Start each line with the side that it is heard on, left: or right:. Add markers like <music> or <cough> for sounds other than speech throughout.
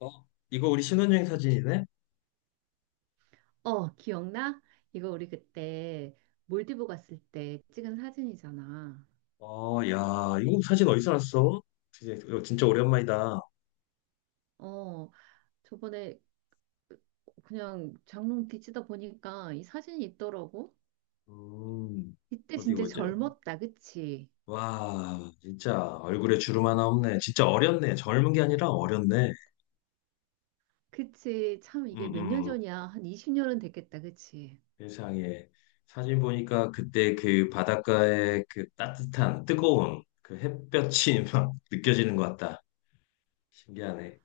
left: 어? 이거 우리 신혼여행 사진이네?
right: 어, 기억나? 이거 우리 그때 몰디브 갔을 때 찍은 사진이잖아.
left: 어, 야, 이거 사진 어디서 났어? 진짜 이거 진짜 오랜만이다.
right: 어, 저번에 그냥 장롱 뒤지다 보니까 이 사진이 있더라고.
left: 음,
right: 이때
left: 어디
right: 진짜
left: 보자.
right: 젊었다, 그치?
left: 와, 진짜 얼굴에 주름 하나 없네. 진짜 어렸네. 젊은 게 아니라 어렸네.
right: 그치. 참
left: 음,
right: 이게 몇 년
left: 음.
right: 전이야. 한 20년은 됐겠다, 그치?
left: 세상에. 사진 보니까 그때 그 바닷가의 그 따뜻한, 뜨거운 그 햇볕이 <laughs> 막 느껴지는 것 같다. 신기하네.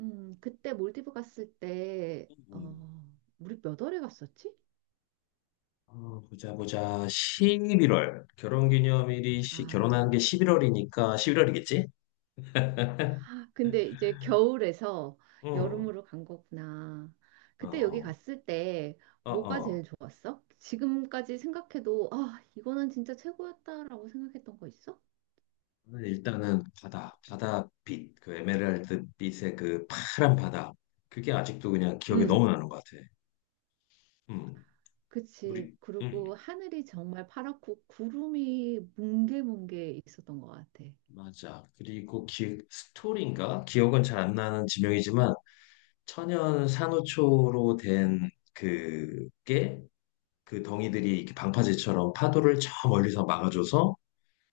right: 그때 몰디브 갔을 때,
left: 음. 음.
right: 우리 몇 월에 갔었지?
left: 어, 보자 보자 11월 결혼기념일이
right: 아.
left: 결혼한 게 11월이니까 11월이겠지?
right: 근데 이제 겨울에서
left: 응.
right: 여름으로 간 거구나. 그때 여기
left: 어,
right: 갔을 때
left: 어,
right: 뭐가 제일
left: 어.
right: 좋았어? 지금까지 생각해도 아, 이거는 진짜 최고였다라고 생각했던 거 있어?
left: 오늘 일단은 바다, 바다빛, 그 에메랄드 빛의 그 파란 바다. 그게 아직도 그냥 기억에
right: 응,
left: 너무 나는 것 같아. 음,
right: 그치.
left: 우리, 음,
right: 그리고 하늘이 정말 파랗고 구름이 뭉게뭉게 있었던 것 같아.
left: 맞아. 그리고 기, 스토리인가? 기억은 잘 안 나는 지명이지만 천연 산호초로 된 그게 그 덩이들이 이렇게 방파제처럼 파도를 저 멀리서 막아줘서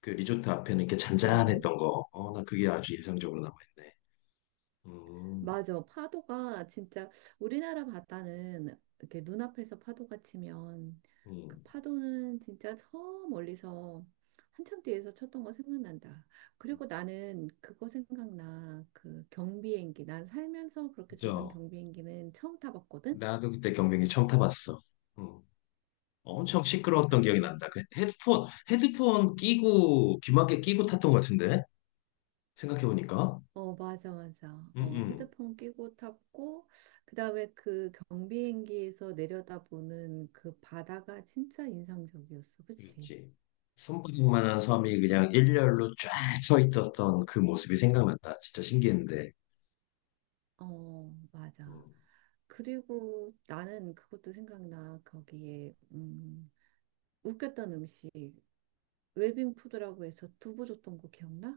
left: 그 리조트 앞에는 이렇게
right: 어,
left: 잔잔했던 거. 어, 나 그게 아주 인상적으로 남아있네. 음,
right: 맞아. 파도가 진짜 우리나라 바다는 이렇게 눈앞에서 파도가 치면 그
left: 음.
right: 파도는 진짜 저 멀리서 한참 뒤에서 쳤던 거 생각난다. 그리고 나는 그거 생각나. 그 경비행기. 난 살면서 그렇게 작은
left: 그죠.
right: 경비행기는 처음 타봤거든.
left: 나도 그때 경비행기 처음 타봤어. 음. 엄청 시끄러웠던 기억이
right: 그치?
left: 난다. 그 헤드폰, 헤드폰 끼고, 귀마개 끼고 탔던 것 같은데? 생각해보니까.
right: 어, 맞아, 맞아.
left: 음,
right: 어,
left: 음.
right: 헤드폰 끼고 탔고, 그 다음에 그 경비행기에서 내려다보는 그 바다가 진짜 인상적이었어. 그치?
left: 그렇지. 손바닥만한
right: 어.
left: 섬이 그냥 일렬로 쫙 서 있었던 그 모습이 생각난다. 진짜 신기했는데.
right: 어, 맞아.
left: 음.
right: 그리고 나는 그것도 생각나. 거기에 웃겼던 음식 웰빙 푸드라고 해서 두부 줬던 거 기억나?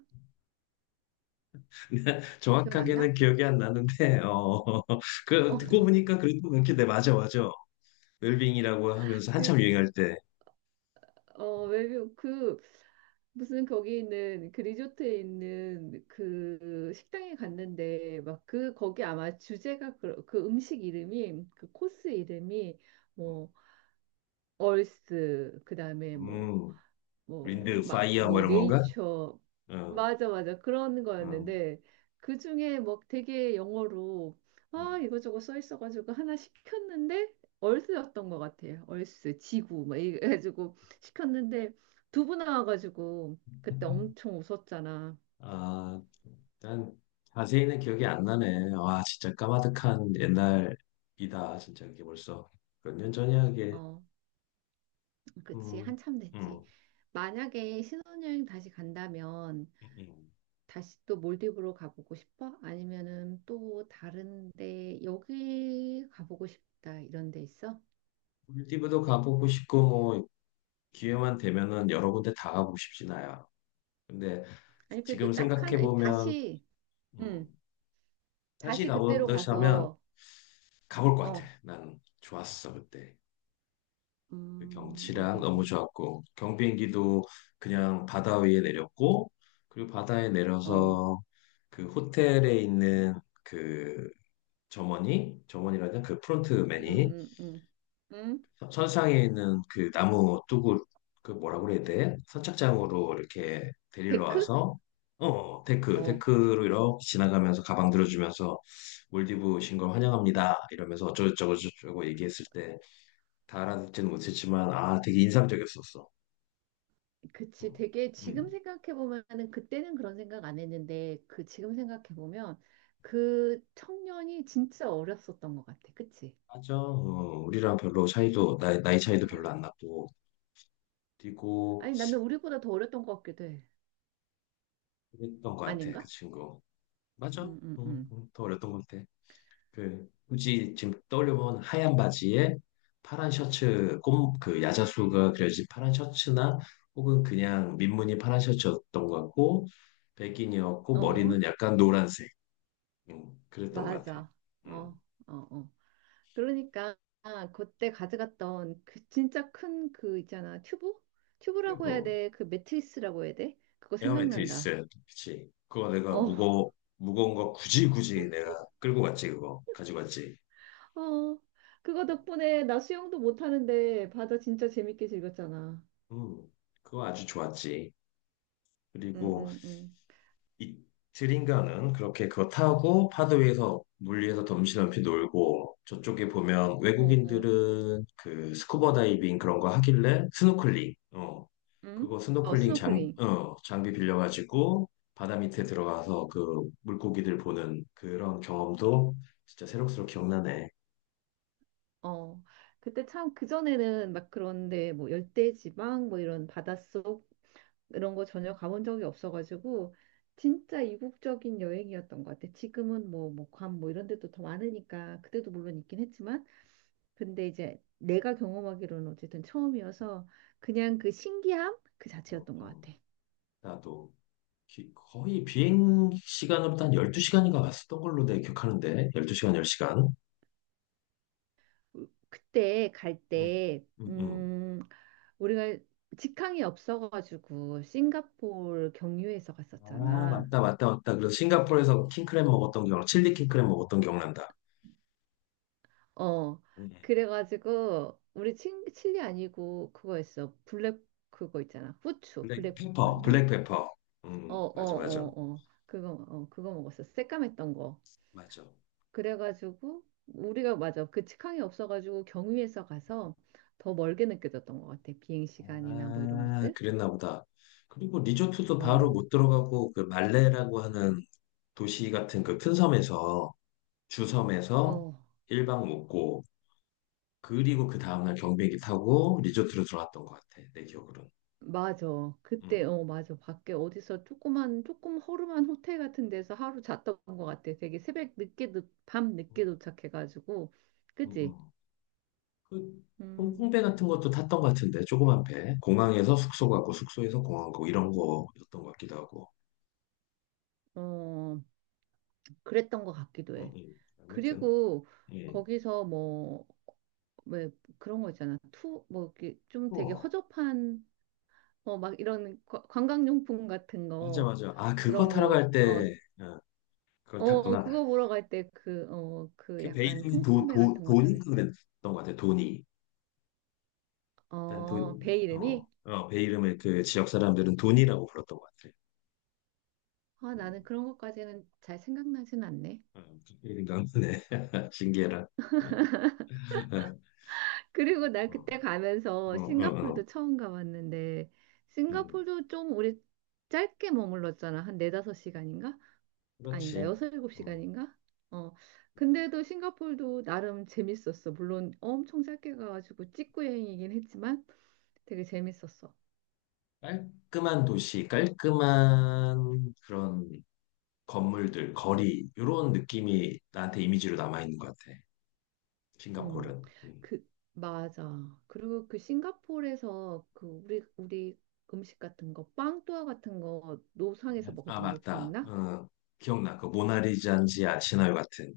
left: <laughs>
right: 기억 안
left: 정확하게는
right: 나?
left: 기억이 안 나는데, 어, <laughs>
right: <laughs>
left: 그,
right: 어,
left: 듣고 보니까 그래도 그렇게, 네, 맞아, 맞아. 웰빙이라고 하면서
right: 그,
left: 한참 유행할 때,
right: 웰빙 그 무슨 거기 있는 그 리조트에 있는 그 식당에 갔는데 막 그 거기 아마 주제가 그, 그 음식 이름이 그 코스 이름이 뭐 얼스 그다음에 뭐
left: 음,
right: 뭐,
left: 윈드,
right: 막,
left: 파이어 뭐
right: 뭐,
left: 이런 건가?
right: 네이처.
left: 어,
right: 맞아, 맞아. 그런
left: 어,
right: 거였는데, 그 중에 뭐 되게 영어로,
left: 어.
right: 아, 이거저거 써 있어가지고 하나 시켰는데, 얼스였던 것 같아요. 얼스, 지구, 막 이래가지고 시켰는데, 두부 나와가지고, 그때 엄청 웃었잖아.
left: 아, 난 자세히는 기억이 안 나네. 와, 진짜 까마득한 옛날이다. 진짜 이게 벌써 몇 년 전이야 이게.
right: 어, 그치.
left: 음,
right: 한참 됐지.
left: 음,
right: 만약에 신혼여행 다시 간다면,
left: 음.
right: 다시 또 몰디브로 가보고 싶어? 아니면은 또 다른데 여기 가보고 싶다 이런 데 있어?
left: 꿀디브도 가보고 싶고 뭐 기회만 되면은 여러 군데 다 가보고 싶진 않아. 근데
right: 아니
left: 지금
right: 그래도 딱
left: 생각해
right: 하나 아니,
left: 보면,
right: 다시
left: 음,
right: 음
left: 다시
right: 다시 그때로
left: 가보자면
right: 가서
left: 가볼 것 같아.
right: 어
left: 난 좋았어 그때. 그 경치랑 너무
right: 몰디브
left: 좋았고 경비행기도 그냥 바다 위에 내렸고 그리고 바다에
right: 어
left: 내려서 그 호텔에 있는 그 점원이 점원이라는 그 프론트맨이
right: 음 음 음
left: 선상에 있는 그 나무 뚜구 그 뭐라고 그래야 돼? 선착장으로 이렇게 데리러
right: 데크?
left: 와서 어 데크
right: 어
left: 데크로 이렇게 지나가면서 가방 들어주면서 몰디브 오신 걸 환영합니다 이러면서 어쩌고저쩌고 저쩌고 얘기했을 때 다 알아듣지는 못했지만 아 되게 인상적이었었어.
right: 그치. 되게 지금
left: 음,
right: 생각해 보면은 그때는 그런 생각 안 했는데 그 지금 생각해 보면 그 청년이 진짜 어렸었던 것 같아. 그치?
left: 맞아. 어, 우리랑 별로 차이도, 나이 차이도
right: 어.
left: 별로 안 났고, 뛰고,
right: 아니 나는 우리보다 더 어렸던 것 같기도 해.
left: 그랬던 것 같아, 그
right: 아닌가?
left: 친구. 맞아. 어,
right: 음, 음, 음.
left: 어, 더 어렸던 것 같아. 그, 굳이 지금 떠올려보면 하얀 바지에 파란 셔츠, 꼼, 그 야자수가 그려진 파란 셔츠나, 혹은 그냥 민무늬 파란 셔츠였던 것 같고, 백인이었고,
right: 어,
left: 머리는 약간 노란색. 그랬던 것 같아.
right: 맞아.
left: 음.
right: 어, 어, 어. 그러니까 그때 가져갔던 그 진짜 큰 그 있잖아. 튜브? 튜브라고 해야
left: 그리고,
right: 돼. 그 매트리스라고 해야 돼. 그거
left: 에어
right: 생각난다.
left: 매트리스. 그치. 그거 내가
right: 어,
left: 무거워, 무거운 거 굳이 굳이 내가 끌고 갔지, 그거. 가지고 갔지.
right: 어. 그거 덕분에 나 수영도 못 하는데 바다 진짜 재밌게 즐겼잖아.
left: 음, 그거 아주 좋았지.
right: 응,
left: 그리고
right: 응, 응.
left: 이틀인가는 그렇게 그거 타고 파도 위에서, 물 위에서 덤시덤시 놀고, 저쪽에 보면
right: 어, 어.
left: 외국인들은 그 스쿠버 다이빙 그런 거 하길래 스노클링, 어.
right: 응?
left: 그거
right: 어,
left: 스노클링 장,
right: 스노클링.
left: 어, 장비 빌려가지고 바다 밑에 들어가서 그 물고기들 보는 그런 경험도 진짜 새록새록 기억나네.
right: 어. 그때 참 그전에는 막 그런데 뭐 열대지방 뭐 이런 바닷속 이런 거 전혀 가본 적이 없어가지고 진짜 이국적인 여행이었던 것 같아. 지금은 뭐 목함 뭐 이런 데도 더 많으니까 그때도 물론 있긴 했지만 근데 이제 내가 경험하기로는 어쨌든 처음이어서 그냥 그 신기함 그
left: 어,
right: 자체였던 것
left: 어.
right: 같아.
left: 나도 거의 비행 시간으로도 한 12시간인가 왔었던 걸로 내 기억하는데 12시간 10시간
right: 그때 갈
left: 응.
right: 때,
left: 응, 응.
right: 우리가 직항이 없어가지고 싱가포르 경유해서
left: 아
right: 갔었잖아.
left: 맞다 맞다 맞다 그래서 싱가포르에서 킹크랩 먹었던 기억 칠리 킹크랩 먹었던 기억난다
right: 어,
left: 응.
right: 그래가지고, 우리 칠리 아니고, 그거였어. 블랙, 그거 있잖아. 후추,
left: 블랙페퍼
right: 블랙페퍼였나?
left: 블랙페퍼
right: 어,
left: 응
right: 어,
left: 맞아 맞아
right: 어, 어. 그거, 그거 먹었어. 새까맸던 거.
left: 맞아
right: 그래가지고, 우리가 맞아. 그 직항이 없어가지고, 경유해서 가서 더 멀게 느껴졌던 것 같아. 비행 시간이나 뭐 이런
left: 아
right: 것들.
left: 그랬나 보다 그리고 리조트도 바로
right: 어,
left: 못 들어가고 그 말레라고 하는 도시 같은 그 큰 섬에서 주섬에서
right: 어.
left: 일 박 묵고 그리고 그 다음날 경비행기 타고 리조트로 들어갔던 것 같아. 내 기억으로는.
right: 맞아. 그때,
left: 음.
right: 어, 맞아. 밖에 어디서 조그만, 조금 허름한 호텔 같은 데서 하루 잤던 것 같아. 되게 새벽 늦게, 밤 늦게 도착해가지고.
left: 음,
right: 그치?
left: 음. 그
right: 음,
left: 홍콩배 같은 것도 탔던 것 같은데 조그만 배. 공항에서 숙소 가고 숙소에서 공항 가고 이런 거였던 것 같기도 하고.
right: 어, 그랬던 것 같기도 해.
left: 아무튼.
right: 그리고
left: 예.
right: 거기서 뭐, 왜 그런 거 있잖아. 투, 뭐, 이렇게 좀 되게
left: 우와.
right: 허접한, 어, 막 이런 관광용품 같은
left: 맞아
right: 거,
left: 맞아. 아 그거
right: 그런
left: 타러
right: 거,
left: 갈
right: 어,
left: 때. 어, 그걸
right: 어,
left: 탔구나.
right: 그거 보러 갈 때 그, 어, 그
left: 그 배
right: 약간
left: 이름이
right: 통통배 같은 거
left: 도니
right: 타는,
left: 그랬던 것 같아. 도니. 일단
right: 어,
left: 돈.
right: 배
left: 어.
right: 이름이?
left: 어, 배 이름을 그 지역 사람들은 돈이라고 불렀던 것 같아.
right: 아,
left: 음.
right: 나는 그런 것까지는 잘 생각나진 않네.
left: 어, 남편의 <laughs> 징계라. 어,
right: 그리고 나 그때
left: 어,
right: 가면서
left: 어, 어.
right: 싱가폴도 처음 가봤는데,
left: 음,
right: 싱가폴도 좀 우리 짧게 머물렀잖아. 한 네다섯 시간인가? 아니다,
left: 그렇지.
right: 여섯 일곱
left: 음,
right: 시간인가? 어. 근데도 싱가폴도 나름 재밌었어. 물론 엄청 짧게 가가지고 찍고 여행이긴 했지만 되게 재밌었어.
left: 깔끔한 도시, 깔끔한 그런 건물들, 거리, 이런 느낌이 나한테 이미지로 남아있는 것 같아.
right: 음,
left: 싱가포르는. 음.
right: 그, 맞아. 그리고 그 싱가포르에서 그 우리 음식 같은 거, 빵또아 같은 거, 노상에서
left: 아,
right: 먹었던 거
left: 맞다.
right: 기억나?
left: 어, 기억나. 그 모나리자인지 아시나요 같은.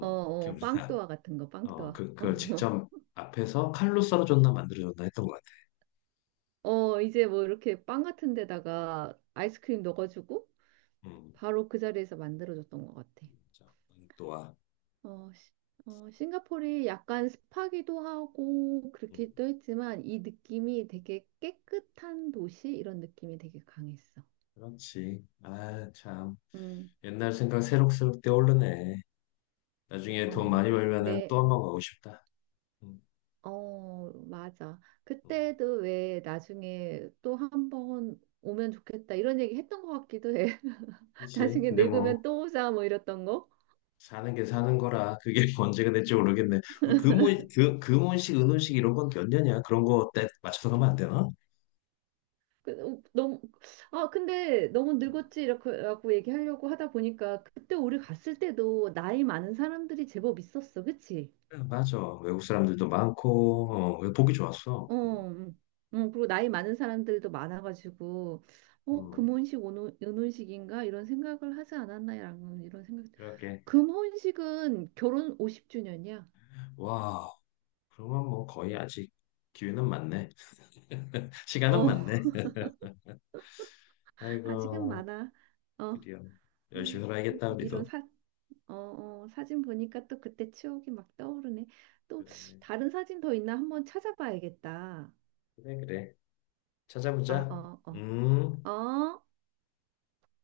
right: 어, 어,
left: 기억나.
right: 빵또아 같은 거,
left: 어,
right: 빵또아.
left: 그, 그걸
right: <laughs>
left: 직접 앞에서 칼로 썰어줬나 만들어줬나 했던 것 같아.
right: 어, 어, 이제 뭐 이렇게 빵 같은 데다가 아이스크림 넣어주고
left: 음,
right: 바로 그 자리에서 만들어줬던 것 같아.
left: 진짜. 또한.
right: 어, 시- 어, 싱가포르이 약간 습하기도 하고 그렇기도 했지만 이 느낌이 되게 깨끗한 도시 이런 느낌이 되게 강했어.
left: 그렇지. 아, 참.
right: 음.
left: 옛날 생각 새록새록 떠오르네. 나중에 돈
right: 어,
left: 많이 벌면은 또
right: 왜,
left: 한 번 가고 싶다. 음,
right: 어, 맞아.
left: 음.
right: 그때도 왜 나중에 또 한번 오면 좋겠다 이런 얘기 했던 것 같기도 해. <laughs>
left: 그렇지.
right: 나중에
left: 근데
right: 늙으면
left: 뭐
right: 또 오자 뭐 이랬던 거.
left: 사는 게 사는 거라 그게 <laughs> 언제가 될지 모르겠네. 뭐 금혼 그 금혼식, 은혼식 이런 건 몇 년이야? 그런 거 때 맞춰서 가면 안 되나?
right: 그, 어, 너무, 아, 근데 너무 늙었지 이렇게 라고 얘기하려고 하다 보니까 그때 우리 갔을 때도 나이 많은 사람들이 제법 있었어. 그치?
left: 맞아. 외국 사람들도 많고 어, 보기 좋았어.
right: 어, 음, 그리고 나이 많은 사람들도 많아가지고, 어,
left: 음,
right: 금혼식, 은혼식인가? 이런 생각을 하지 않았나? 라는 이런 생각.
left: 그렇게
right: 금혼식은 결혼 50주년이야.
left: 와. 그러면 뭐 거의 아직 기회는 많네. <laughs> 시간은
right: 어,
left: 많네.
right: <laughs> 아직은
left: 아이고,
right: 많아. 어,
left: 드디어
right: 아,
left: 열심히 살아야겠다
right: 이런
left: 우리도.
right: 사, 어, 어, 사진 보니까 또 그때 추억이 막 떠오르네. 또
left: 그러네.
right: 다른 사진 더 있나 한번 찾아봐야겠다.
left: 그래, 그래.
right: 어,
left: 찾아보자.
right: 어, 어,
left: 음.
right: 어.